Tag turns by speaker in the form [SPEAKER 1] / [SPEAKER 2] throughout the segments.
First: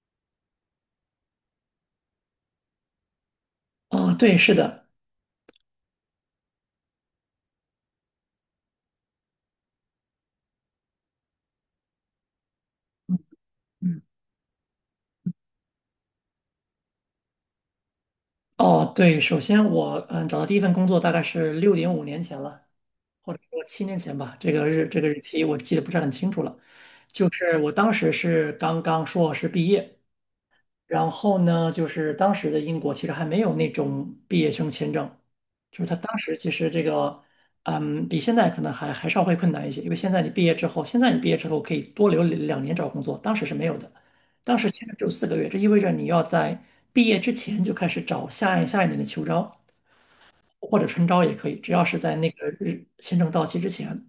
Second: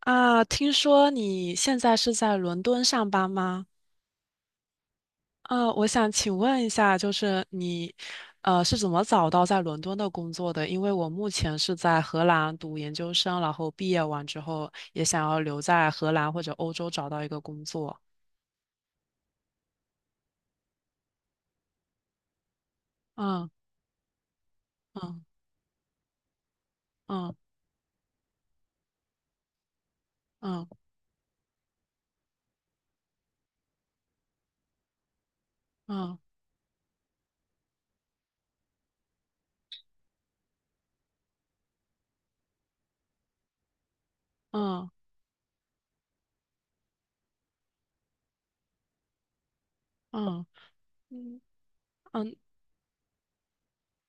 [SPEAKER 1] 啊，听说你现在是在伦敦上班吗？
[SPEAKER 2] 哦，对，是的。
[SPEAKER 1] 啊，我想请问一下，就是你，是怎么找到在伦敦的工作的？因为我目前是在荷兰读研究生，然后毕
[SPEAKER 2] 嗯，
[SPEAKER 1] 业完之后也想要留在荷兰或者欧洲找到一个工作。
[SPEAKER 2] 哦，对，首先我找到第一份工作大概是六点五年前了，或者
[SPEAKER 1] 嗯
[SPEAKER 2] 说七年前吧，这个日
[SPEAKER 1] 嗯
[SPEAKER 2] 期我记得不是很清楚了。就
[SPEAKER 1] 嗯
[SPEAKER 2] 是我当时是刚刚硕士毕业，
[SPEAKER 1] 嗯
[SPEAKER 2] 然后呢，就是当时的英国其实还没有那种毕业生签证，就是他当
[SPEAKER 1] 嗯
[SPEAKER 2] 时其实这个，比现在可能还稍微困难一些，因为现在你毕业之后，现在你毕业之后可以多留两年找工作，当时是没有的，当时签
[SPEAKER 1] 嗯
[SPEAKER 2] 证只有四个月，这意味着你要在毕业之前就开始找下一年的秋招
[SPEAKER 1] 嗯
[SPEAKER 2] 或者春招也
[SPEAKER 1] 嗯
[SPEAKER 2] 可以，只要是在那
[SPEAKER 1] 嗯
[SPEAKER 2] 个日签证到期之前。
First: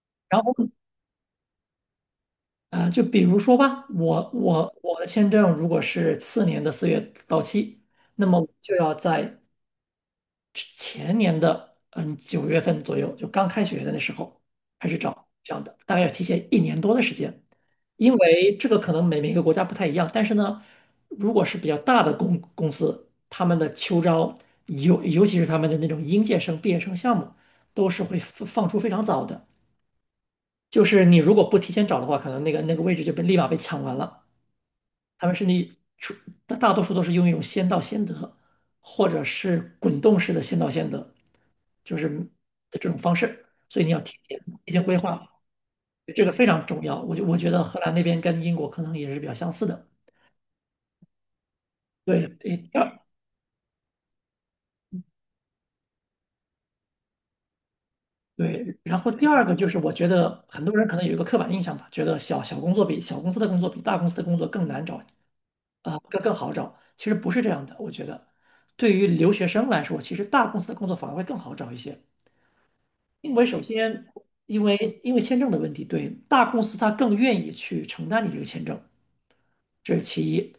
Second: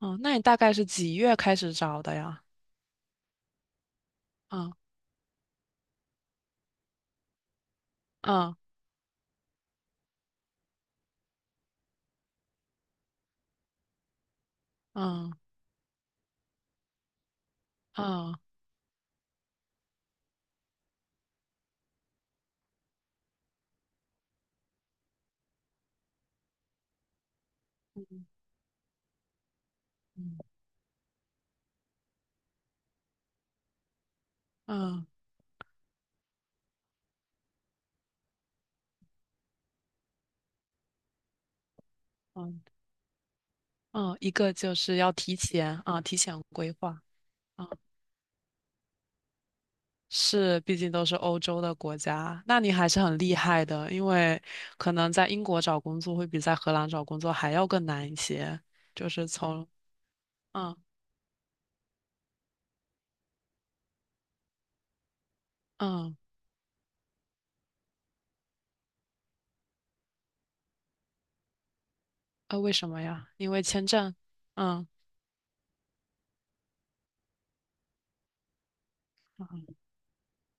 [SPEAKER 1] 嗯，那
[SPEAKER 2] 然
[SPEAKER 1] 你
[SPEAKER 2] 后
[SPEAKER 1] 大概是几月开始找的呀？
[SPEAKER 2] 啊，就比如说吧，
[SPEAKER 1] 嗯
[SPEAKER 2] 我的签证如果是次年的四月到期，那么我
[SPEAKER 1] 嗯
[SPEAKER 2] 就要在前年的九月份左右，就刚开学的那时候开始找
[SPEAKER 1] 嗯
[SPEAKER 2] 这样的，大概要提前一年多的时间，因
[SPEAKER 1] 嗯
[SPEAKER 2] 为这个可能每个国家不太一样，但是呢，如果是比较大的公司，他们的秋招，尤其是他们的那种应届生、毕业生项目，都是会放出非常早的，
[SPEAKER 1] 嗯
[SPEAKER 2] 就是你如果不提前找的话，可能那个位置就被立马被抢完了。
[SPEAKER 1] 嗯嗯。
[SPEAKER 2] 他们甚至出大多数都是用一种先到先得，或者是滚动式的先到先得，就是
[SPEAKER 1] 嗯
[SPEAKER 2] 这种方式。所以你要提
[SPEAKER 1] 嗯，一
[SPEAKER 2] 前
[SPEAKER 1] 个
[SPEAKER 2] 提
[SPEAKER 1] 就
[SPEAKER 2] 前规
[SPEAKER 1] 是要
[SPEAKER 2] 划，
[SPEAKER 1] 提前啊，提
[SPEAKER 2] 这个
[SPEAKER 1] 前
[SPEAKER 2] 非常
[SPEAKER 1] 规
[SPEAKER 2] 重
[SPEAKER 1] 划
[SPEAKER 2] 要。我觉得
[SPEAKER 1] 啊，
[SPEAKER 2] 荷兰那边跟英国可能也是比较相似的。
[SPEAKER 1] 是，毕竟都是欧洲的国
[SPEAKER 2] 对，
[SPEAKER 1] 家，
[SPEAKER 2] 诶
[SPEAKER 1] 那
[SPEAKER 2] 第
[SPEAKER 1] 你还
[SPEAKER 2] 二
[SPEAKER 1] 是很厉害的，因为可能在英国找工作会比在荷兰找工作还要更难一些，
[SPEAKER 2] 对，然
[SPEAKER 1] 就
[SPEAKER 2] 后第
[SPEAKER 1] 是
[SPEAKER 2] 二个
[SPEAKER 1] 从
[SPEAKER 2] 就是我觉得很
[SPEAKER 1] 嗯
[SPEAKER 2] 多人可能有一个刻板印象吧，觉得小公司的工作比大公司的工作更难找啊，
[SPEAKER 1] 嗯
[SPEAKER 2] 更更好找。其实不是这样的，我觉得对于留学生来说，其实大公司的工作反而会更好找一些。
[SPEAKER 1] 啊，为什么呀？
[SPEAKER 2] 因为
[SPEAKER 1] 因
[SPEAKER 2] 首
[SPEAKER 1] 为签
[SPEAKER 2] 先，
[SPEAKER 1] 证，
[SPEAKER 2] 因
[SPEAKER 1] 嗯
[SPEAKER 2] 为因为签证的问题，对，大公司它更愿意去承担你这个签证，这是其一。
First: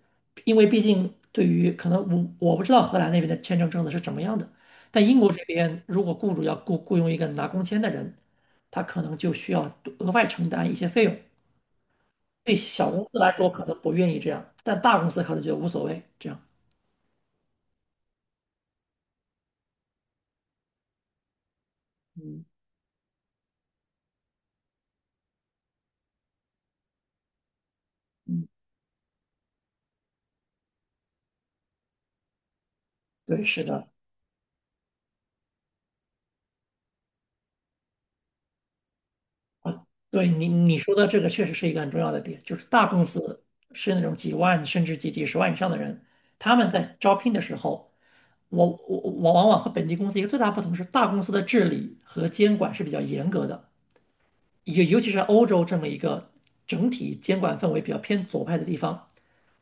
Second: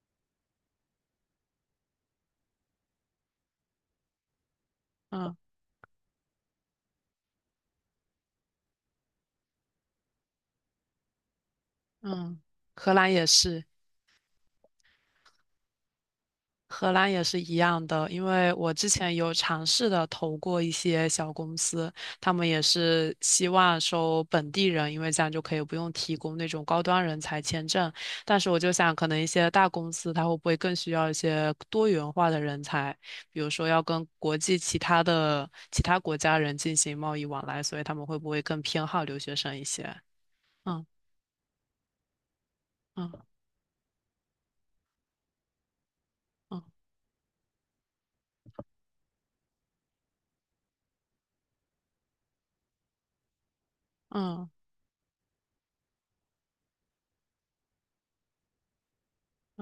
[SPEAKER 2] 因为毕竟对于可能不知道荷兰那边的签证政策是怎么样的，但英国
[SPEAKER 1] 嗯
[SPEAKER 2] 这边如果雇主要雇佣一个拿工签的人，他可能就需要多额外承担一些费用。
[SPEAKER 1] 嗯，
[SPEAKER 2] 对小
[SPEAKER 1] 荷
[SPEAKER 2] 公
[SPEAKER 1] 兰
[SPEAKER 2] 司
[SPEAKER 1] 也
[SPEAKER 2] 来说可
[SPEAKER 1] 是，
[SPEAKER 2] 能不愿意这样，但大公司可能就无所谓这样。
[SPEAKER 1] 荷兰也是一样的，因为我之前有尝试的投过一些小公司，他
[SPEAKER 2] 嗯
[SPEAKER 1] 们也是希望收本地人，因为这样就可以不用提供那种高端人才签证。但
[SPEAKER 2] 嗯，
[SPEAKER 1] 是我就想，可能一些大公司它会不会更需要一些多元化的人才，比
[SPEAKER 2] 对，
[SPEAKER 1] 如
[SPEAKER 2] 是
[SPEAKER 1] 说要
[SPEAKER 2] 的。
[SPEAKER 1] 跟国际其他的其他国家人进行贸易往来，所以他们会不会更偏好留学生一些？
[SPEAKER 2] 啊，对你
[SPEAKER 1] 嗯
[SPEAKER 2] 说的这个确实是一个很重要的点，就是大公
[SPEAKER 1] 嗯
[SPEAKER 2] 司是那种几万甚至几十万以上的人，他们
[SPEAKER 1] 嗯
[SPEAKER 2] 在招聘的时候，我往往和本地公司一个最大不同是，大公司的治理和监管是比较严格的，
[SPEAKER 1] 嗯
[SPEAKER 2] 尤其是欧洲这么一个整体监管氛围比较偏左派的地方，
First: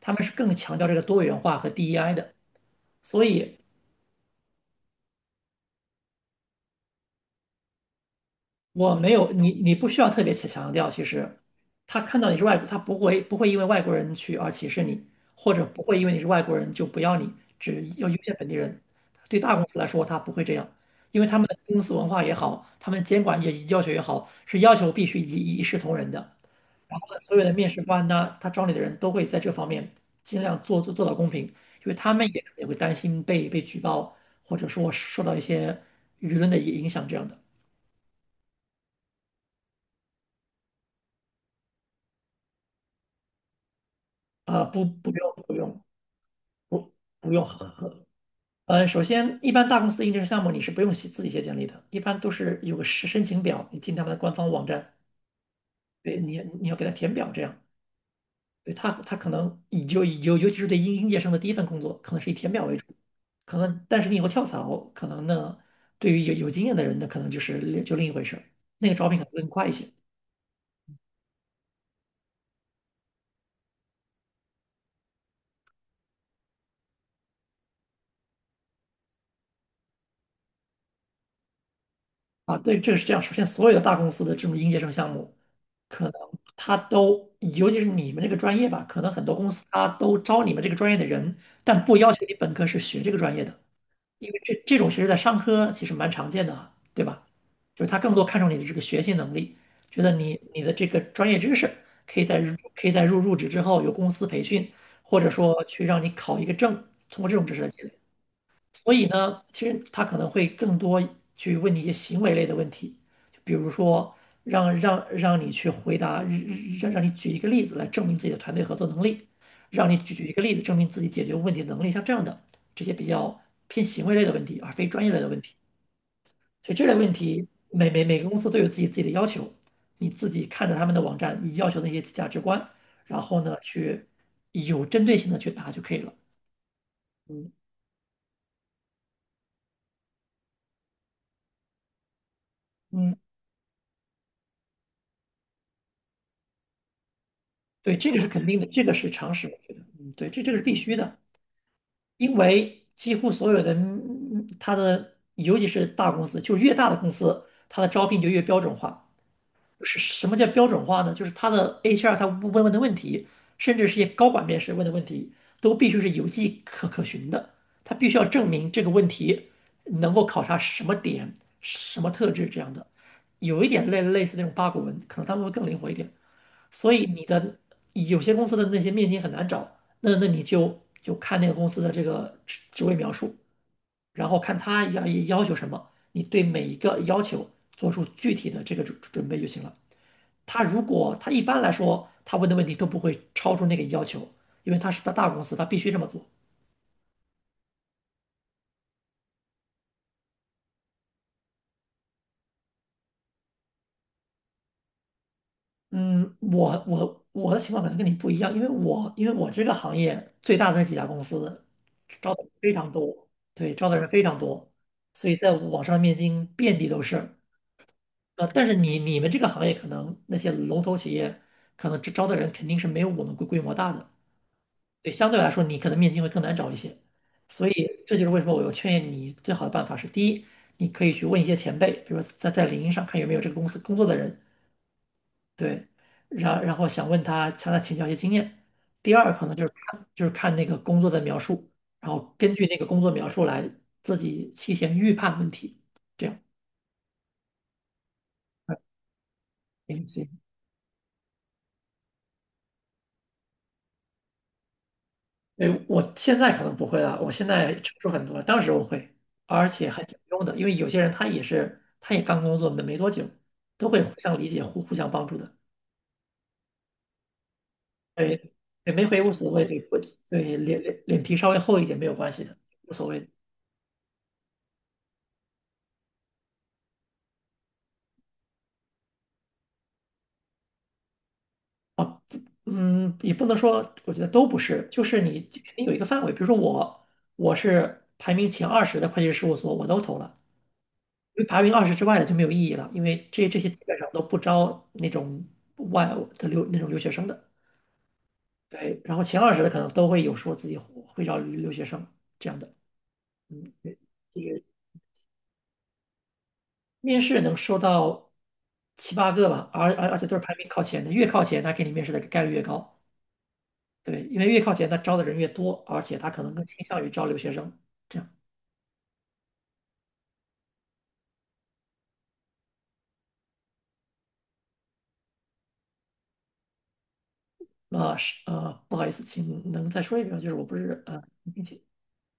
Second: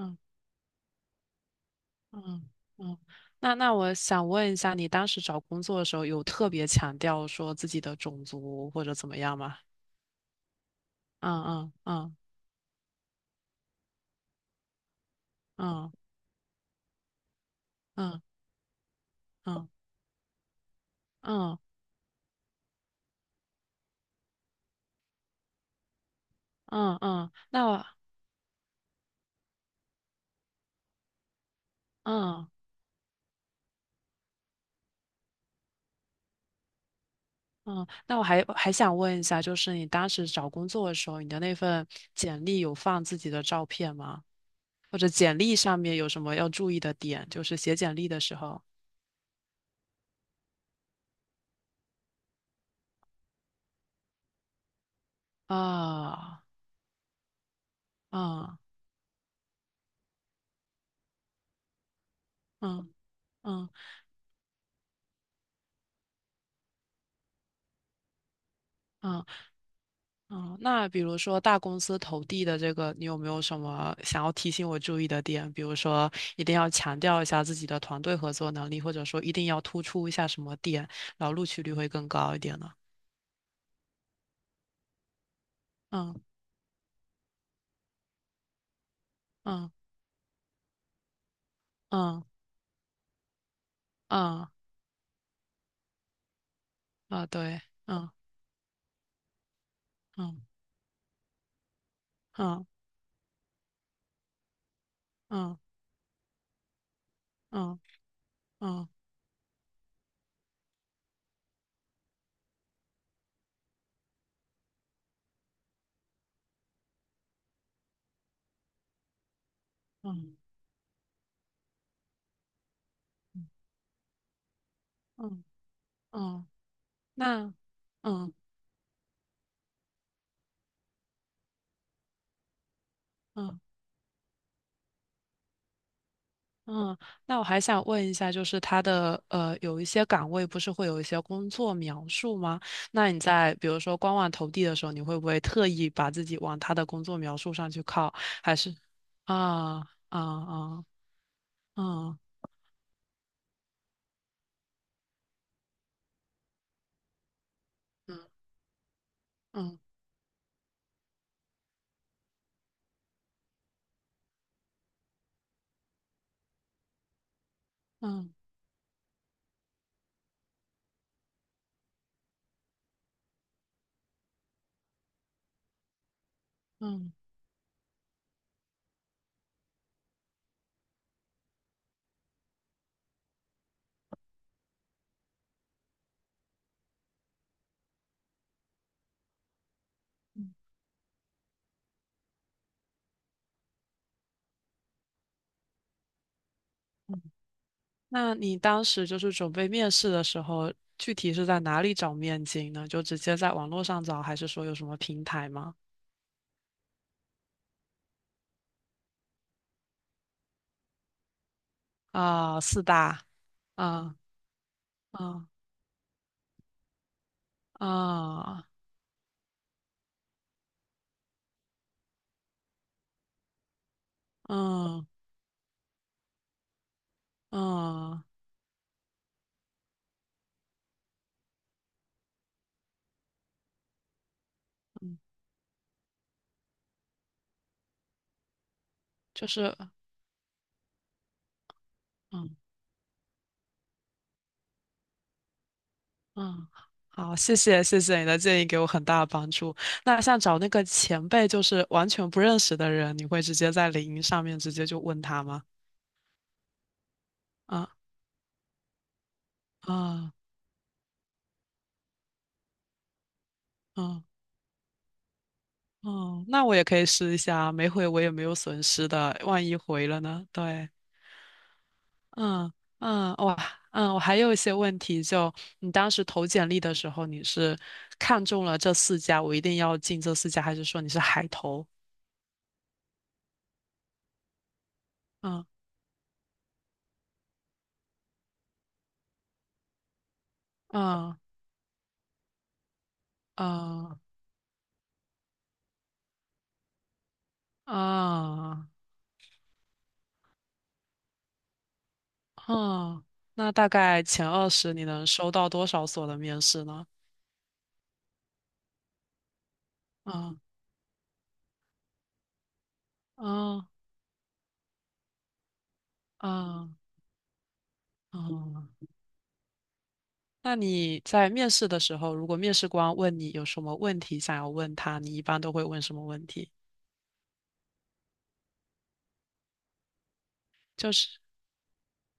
[SPEAKER 2] 他们是更强调这个多元化和 DEI 的，
[SPEAKER 1] 嗯嗯，
[SPEAKER 2] 所
[SPEAKER 1] 那
[SPEAKER 2] 以
[SPEAKER 1] 那我想问一下，你当时找工作的时候有特别强调说自己的种族或者
[SPEAKER 2] 我
[SPEAKER 1] 怎
[SPEAKER 2] 没
[SPEAKER 1] 么
[SPEAKER 2] 有
[SPEAKER 1] 样
[SPEAKER 2] 你，
[SPEAKER 1] 吗？
[SPEAKER 2] 你不需要特别强调。其实，
[SPEAKER 1] 嗯嗯
[SPEAKER 2] 他
[SPEAKER 1] 嗯
[SPEAKER 2] 看到你是外国，他不会因为外国人去而歧视你，或者不
[SPEAKER 1] 嗯
[SPEAKER 2] 会因为你是外国人就不要你，只要优
[SPEAKER 1] 嗯
[SPEAKER 2] 先本地人。对大公司来说，他不会这样，因为他们的
[SPEAKER 1] 嗯
[SPEAKER 2] 公司文化也好，他们监管也要求也好，是要求必须一视同仁的。
[SPEAKER 1] 嗯
[SPEAKER 2] 然后呢，
[SPEAKER 1] 嗯，嗯
[SPEAKER 2] 所有的
[SPEAKER 1] 那
[SPEAKER 2] 面试
[SPEAKER 1] 我
[SPEAKER 2] 官呢，他招你的人都会在这方面尽量做到公平，因为他们也
[SPEAKER 1] 嗯
[SPEAKER 2] 可能也会担心被举报，或者说受到一些舆论的影响这样的。
[SPEAKER 1] 嗯，那我还想问一下，就是你当时找工作的时候，你的那份简历有放自己的照片吗？
[SPEAKER 2] 啊不，
[SPEAKER 1] 或者
[SPEAKER 2] 不用，
[SPEAKER 1] 简
[SPEAKER 2] 不
[SPEAKER 1] 历上
[SPEAKER 2] 用，
[SPEAKER 1] 面有什么要注意
[SPEAKER 2] 不，
[SPEAKER 1] 的点？
[SPEAKER 2] 不
[SPEAKER 1] 就
[SPEAKER 2] 用。
[SPEAKER 1] 是写简历的时候
[SPEAKER 2] 呃，首先，一般大公司的届生项目你是不用写自己写简历的，一般都是有个申请表，你进他们的官方网站，对你
[SPEAKER 1] 啊，
[SPEAKER 2] 你要给他填表，这样，
[SPEAKER 1] 啊
[SPEAKER 2] 对可能你就尤其是对应届生的第一份工作，可能是以填表为
[SPEAKER 1] 嗯
[SPEAKER 2] 主，
[SPEAKER 1] 嗯
[SPEAKER 2] 可能但是你以后跳槽，可能呢，对于有经验的人呢，可能就是另一回事儿，那个招聘可
[SPEAKER 1] 嗯
[SPEAKER 2] 能更快一些。
[SPEAKER 1] 嗯，那比如说大公司投递的这个，你有没有什么想要提醒我注意的点？比如说，一定要强调一下自己的团队合作能力，或者说一定要突出一下什么点，然后录取率会更高一
[SPEAKER 2] 啊，
[SPEAKER 1] 点呢？
[SPEAKER 2] 对，这个是这样。首先，所有的大公司的这种应届生项目，可能
[SPEAKER 1] 嗯
[SPEAKER 2] 他都，尤其是你们这个专业吧，可能很多公司
[SPEAKER 1] 嗯
[SPEAKER 2] 他都招你们这个专业的人，但不要求
[SPEAKER 1] 嗯
[SPEAKER 2] 你本科是学这个专业的，因为
[SPEAKER 1] 嗯嗯
[SPEAKER 2] 这种其实在商科其实蛮常见的啊，对吧？
[SPEAKER 1] 啊，对，
[SPEAKER 2] 就是他
[SPEAKER 1] 嗯
[SPEAKER 2] 更多看重你的这个学习能力，觉得你
[SPEAKER 1] 嗯
[SPEAKER 2] 你的这个专业知识可以
[SPEAKER 1] 嗯
[SPEAKER 2] 可以在入职之后有公司培训，或者
[SPEAKER 1] 嗯
[SPEAKER 2] 说去让你考一个证，通过这种知识的
[SPEAKER 1] 嗯
[SPEAKER 2] 积累。
[SPEAKER 1] 嗯
[SPEAKER 2] 所以呢，其实他可能会更多去问你一些行为类的问题，就比如说让你去回答，你举一个例子来证明自己的团队合作能力，让你举一
[SPEAKER 1] 嗯
[SPEAKER 2] 个例子证明自己解决问题的能力，像这样的这些比较偏行为类的问题，而非专业类的问
[SPEAKER 1] 嗯
[SPEAKER 2] 题。
[SPEAKER 1] 嗯，嗯
[SPEAKER 2] 所以这类问题，
[SPEAKER 1] 那
[SPEAKER 2] 每个
[SPEAKER 1] 嗯
[SPEAKER 2] 公司都有自己的要求，你自己看着他们的网站，你要求的一些价值观，然后呢，
[SPEAKER 1] 嗯。
[SPEAKER 2] 去有针对性的去答就可以了。
[SPEAKER 1] 嗯，那我还想问一下，就是他的有一些岗位不是会有一些工作描述吗？那
[SPEAKER 2] 嗯，
[SPEAKER 1] 你在比如说官网投递的时候，你会不会特意把自己往他的工作描述上去
[SPEAKER 2] 对，
[SPEAKER 1] 靠？
[SPEAKER 2] 这个是肯定的，这个是常识。
[SPEAKER 1] 啊啊
[SPEAKER 2] 对，这个是必
[SPEAKER 1] 啊
[SPEAKER 2] 须的，
[SPEAKER 1] 啊
[SPEAKER 2] 因为几乎所有的它的，尤其是大公司，就越大的公司，它的招聘就越
[SPEAKER 1] 嗯
[SPEAKER 2] 标准化。
[SPEAKER 1] 嗯
[SPEAKER 2] 是什么叫标准化呢？就是它的 HR 他问的问题，甚至是一些高管面试问的问题，都必须是有迹可循的。他必须要
[SPEAKER 1] 嗯
[SPEAKER 2] 证明这个问题能够考察什么点、什么特质这样的。有一点类似那种八股文，可能他们会更灵活一点。所以
[SPEAKER 1] 嗯
[SPEAKER 2] 你的有些公司的那些面经很难找，你就看那个公司的这个职位描述，然后看他求什么，你对每一个要求做出具体的这个准备就行了。他如果他一般来说他问的问题都不会超出那个要求，因为他是大公司，他必须这么做。
[SPEAKER 1] 嗯。那你当时就是准备面试的时候，具体是在哪里找面经呢？就直接在网络上找，还是说有什么平台吗？
[SPEAKER 2] 嗯，我的情况可能跟你不一样，因为我这个行业最大的那几家公司招的人
[SPEAKER 1] 啊，
[SPEAKER 2] 非
[SPEAKER 1] 四
[SPEAKER 2] 常
[SPEAKER 1] 大
[SPEAKER 2] 多，对，招的人
[SPEAKER 1] 啊
[SPEAKER 2] 非常多，所以
[SPEAKER 1] 啊
[SPEAKER 2] 在网上的面经遍地都是。
[SPEAKER 1] 啊
[SPEAKER 2] 呃，但
[SPEAKER 1] 啊
[SPEAKER 2] 是你们这个行业可能那些龙头企业可能招的人肯定是没有我们规模大的，
[SPEAKER 1] 啊。
[SPEAKER 2] 对，相对来说你可能面经会更难找一些。所以这
[SPEAKER 1] 嗯
[SPEAKER 2] 就是为什么我有劝你最好的办法是：第一，你可以去问一些前辈，比如说在领英上看有没有这个公司工作的人，
[SPEAKER 1] 嗯，
[SPEAKER 2] 对，然后想问他向他请教一些经验。第二，可
[SPEAKER 1] 就
[SPEAKER 2] 能就是
[SPEAKER 1] 是，
[SPEAKER 2] 看那个工作的描述，然后根
[SPEAKER 1] 嗯
[SPEAKER 2] 据那个工作描述来自己提前预判问题，这样。
[SPEAKER 1] 嗯，好，谢谢你的建议，给
[SPEAKER 2] 嗯
[SPEAKER 1] 我很大的帮助。
[SPEAKER 2] 行
[SPEAKER 1] 那
[SPEAKER 2] 行，
[SPEAKER 1] 像找那个前辈，就是完全不认识的人，你会直接在领英上面直接就问他吗？
[SPEAKER 2] 对，我现在可能不会了，我现在
[SPEAKER 1] 啊
[SPEAKER 2] 成熟很多了，当时我会，而且还挺
[SPEAKER 1] 啊
[SPEAKER 2] 有用的，因为有些人他也是他也刚工作没多久，都会互
[SPEAKER 1] 啊
[SPEAKER 2] 相理解、互相帮助的。
[SPEAKER 1] 哦，那我也可以试一下，没回我也没
[SPEAKER 2] 对，
[SPEAKER 1] 有损
[SPEAKER 2] 对，没
[SPEAKER 1] 失
[SPEAKER 2] 回无
[SPEAKER 1] 的，
[SPEAKER 2] 所谓，
[SPEAKER 1] 万一
[SPEAKER 2] 对不？
[SPEAKER 1] 回了呢？
[SPEAKER 2] 对，
[SPEAKER 1] 对，
[SPEAKER 2] 脸皮稍微厚一点没有关系的，
[SPEAKER 1] 嗯
[SPEAKER 2] 无所谓的。
[SPEAKER 1] 嗯，哇，嗯，我还有一些问题就，你当时投简历的时候，你是看中了这四家，我一定要进这四家，还是说你是海投？
[SPEAKER 2] 嗯，也不能说，我觉得都不是，就是你肯
[SPEAKER 1] 嗯
[SPEAKER 2] 定有一个范围。比如说我，我是排名前二十的会计师事务所，我都投了，
[SPEAKER 1] 嗯
[SPEAKER 2] 因为排名二十之外的就没有意义了，因为这些基本上
[SPEAKER 1] 嗯
[SPEAKER 2] 都不招那种外的留那种留学生的。
[SPEAKER 1] 啊，
[SPEAKER 2] 对，然后前二十的可能都会有说自己会招留学生这样的。
[SPEAKER 1] 嗯，那
[SPEAKER 2] 嗯，
[SPEAKER 1] 大
[SPEAKER 2] 对，
[SPEAKER 1] 概
[SPEAKER 2] 就
[SPEAKER 1] 前
[SPEAKER 2] 是
[SPEAKER 1] 二十你能收到多少所的面试呢？
[SPEAKER 2] 面试能收到7、8个吧，而且都是排
[SPEAKER 1] 啊
[SPEAKER 2] 名靠前的，越靠前他给你面试的概率越高。
[SPEAKER 1] 啊
[SPEAKER 2] 对，因为越靠前，他招的人越多，而且他可能更倾
[SPEAKER 1] 啊
[SPEAKER 2] 向于招留学生。这样，
[SPEAKER 1] 啊！那你在面试的时候，如果面试官问你有什么问题想要问他，你一般都会问什么问题？
[SPEAKER 2] 那是不好意思，请能再说一遍吗？就是我不是
[SPEAKER 1] 就是
[SPEAKER 2] 并且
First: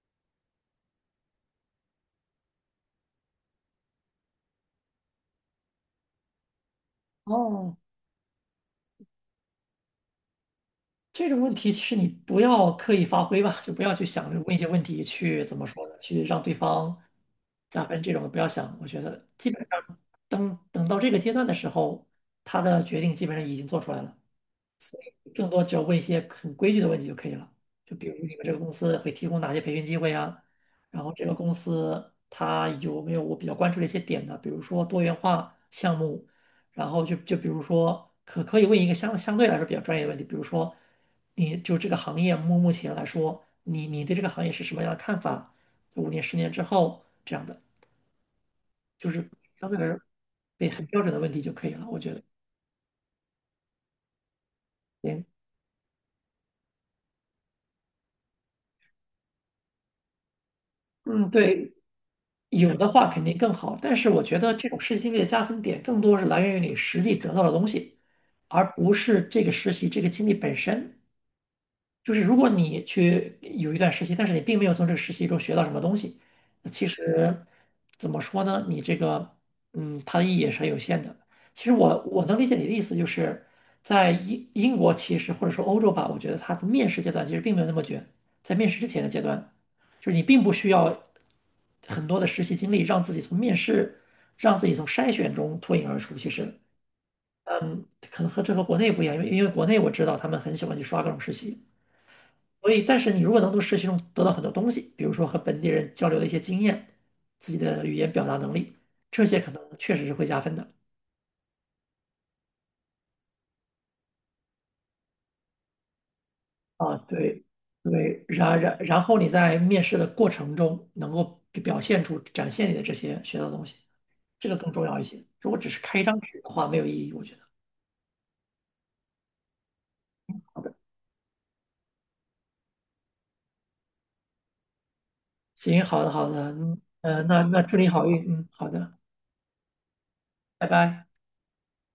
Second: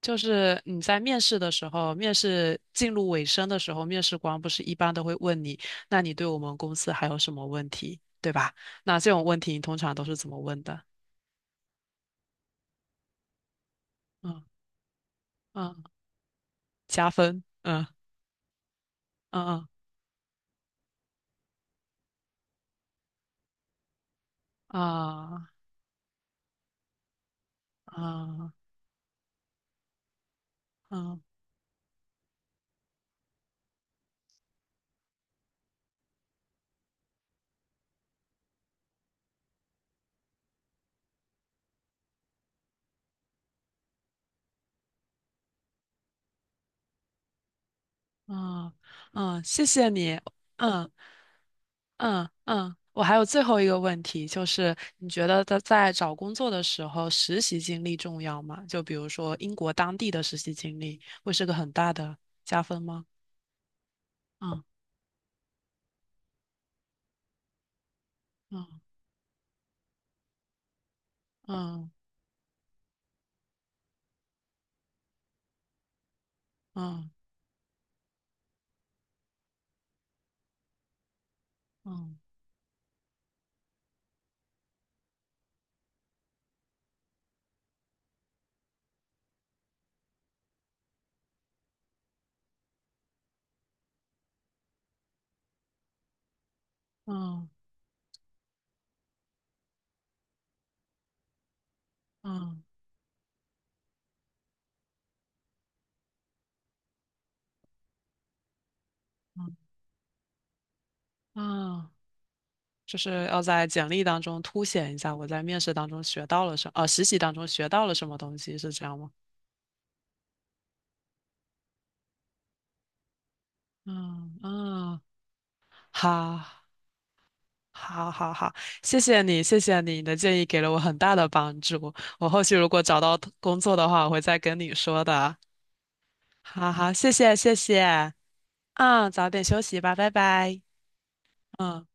[SPEAKER 1] 就是你在面试的时候，面试进入尾声的时候，面试官不是一般都会问你，那你对我们公司还有什么问
[SPEAKER 2] 哦，
[SPEAKER 1] 题，对吧？那这种问题你通常都是怎么问的？
[SPEAKER 2] 这种问题其实你不要刻意发挥吧，就不要去想着
[SPEAKER 1] 嗯
[SPEAKER 2] 问一些问题去怎么
[SPEAKER 1] 嗯，
[SPEAKER 2] 说呢，去让对方
[SPEAKER 1] 加分，
[SPEAKER 2] 加
[SPEAKER 1] 嗯。
[SPEAKER 2] 分这种不要想。我觉得
[SPEAKER 1] 嗯
[SPEAKER 2] 基本
[SPEAKER 1] 嗯
[SPEAKER 2] 上等到这个阶段的时候，他的决定基本上已经做出来了。更
[SPEAKER 1] 啊
[SPEAKER 2] 多只要问一些很规矩的问题就可以了。就比如你们这
[SPEAKER 1] 啊
[SPEAKER 2] 个公司会提供哪些培训机会啊？然后这个
[SPEAKER 1] 啊
[SPEAKER 2] 公司它有没有我比较关注的一些点呢？比如说多元化项目，然后就比如说可以问一个相对来说比较专业的问题，比如说你就这个行业目前来说，你对这个行业是什么样的看法？5年、10年之后这样的，
[SPEAKER 1] 啊
[SPEAKER 2] 就是
[SPEAKER 1] 啊！谢
[SPEAKER 2] 相对来
[SPEAKER 1] 谢
[SPEAKER 2] 说
[SPEAKER 1] 你。
[SPEAKER 2] 对很
[SPEAKER 1] 嗯
[SPEAKER 2] 标准的问题就可以了，我觉得。
[SPEAKER 1] 嗯嗯，我还有最后一个问题，就是你
[SPEAKER 2] 行，
[SPEAKER 1] 觉得在找工作的时候，实习经历重要吗？就比如说英国当地的实习经历，
[SPEAKER 2] 嗯，
[SPEAKER 1] 会是个
[SPEAKER 2] 对，
[SPEAKER 1] 很大的加
[SPEAKER 2] 有
[SPEAKER 1] 分
[SPEAKER 2] 的
[SPEAKER 1] 吗？
[SPEAKER 2] 话肯定更好，但是我觉得
[SPEAKER 1] 嗯
[SPEAKER 2] 这种实习经历的加分点更多是来源于你实际得到的东西，而
[SPEAKER 1] 嗯
[SPEAKER 2] 不是这个实习这个经历本身。
[SPEAKER 1] 嗯
[SPEAKER 2] 就是如果你去有一段实习，但是你并没有从这个实习中学到什么东西，那其
[SPEAKER 1] 嗯
[SPEAKER 2] 实怎么说呢？你这个，嗯，它的意义也是很有限的。其实我
[SPEAKER 1] 嗯
[SPEAKER 2] 我能理解你的意思，就是在英国其实或者说欧洲吧，我觉得它的面试阶段其实并没有那么卷，在面试之前的阶段，就是你并不需要很多的实习经历，让自己从面试，让自己从筛选中脱颖而出。其实，
[SPEAKER 1] 嗯
[SPEAKER 2] 嗯，可能和这和国内不一样，因为国内我知道他们很喜欢去刷各种实习。
[SPEAKER 1] 嗯
[SPEAKER 2] 所以，但是你如果能从实习中得到很多东西，比如说和本地人交流的一些经验，自己的语言表达能力，这些可
[SPEAKER 1] 嗯
[SPEAKER 2] 能确实是会加分的。
[SPEAKER 1] 嗯，就是要在简历当中凸显一下我在面试当中学到了什，呃，
[SPEAKER 2] 啊，
[SPEAKER 1] 实习当
[SPEAKER 2] 对，
[SPEAKER 1] 中学到了什么
[SPEAKER 2] 对，
[SPEAKER 1] 东西，
[SPEAKER 2] 然
[SPEAKER 1] 是
[SPEAKER 2] 然
[SPEAKER 1] 这样
[SPEAKER 2] 然
[SPEAKER 1] 吗？
[SPEAKER 2] 后你在面试的过程中能够表现出、展现你的这些学到的东西，
[SPEAKER 1] 嗯
[SPEAKER 2] 这个更重要
[SPEAKER 1] 嗯
[SPEAKER 2] 一些。如果只是开一张纸的
[SPEAKER 1] 好，
[SPEAKER 2] 话，没有意义，我觉得。
[SPEAKER 1] 好，好，好，谢谢你，谢谢你，你的建议
[SPEAKER 2] 好
[SPEAKER 1] 给了
[SPEAKER 2] 的，
[SPEAKER 1] 我很大的帮助。我后续如果找到工作的话，我会再跟你说的。
[SPEAKER 2] 行，好的，好的，
[SPEAKER 1] 好
[SPEAKER 2] 嗯，
[SPEAKER 1] 好，谢谢，
[SPEAKER 2] 那
[SPEAKER 1] 谢
[SPEAKER 2] 那祝你好
[SPEAKER 1] 谢。
[SPEAKER 2] 运，嗯，好的，
[SPEAKER 1] 嗯，早点休息吧，拜拜。
[SPEAKER 2] 拜拜。
[SPEAKER 1] 嗯。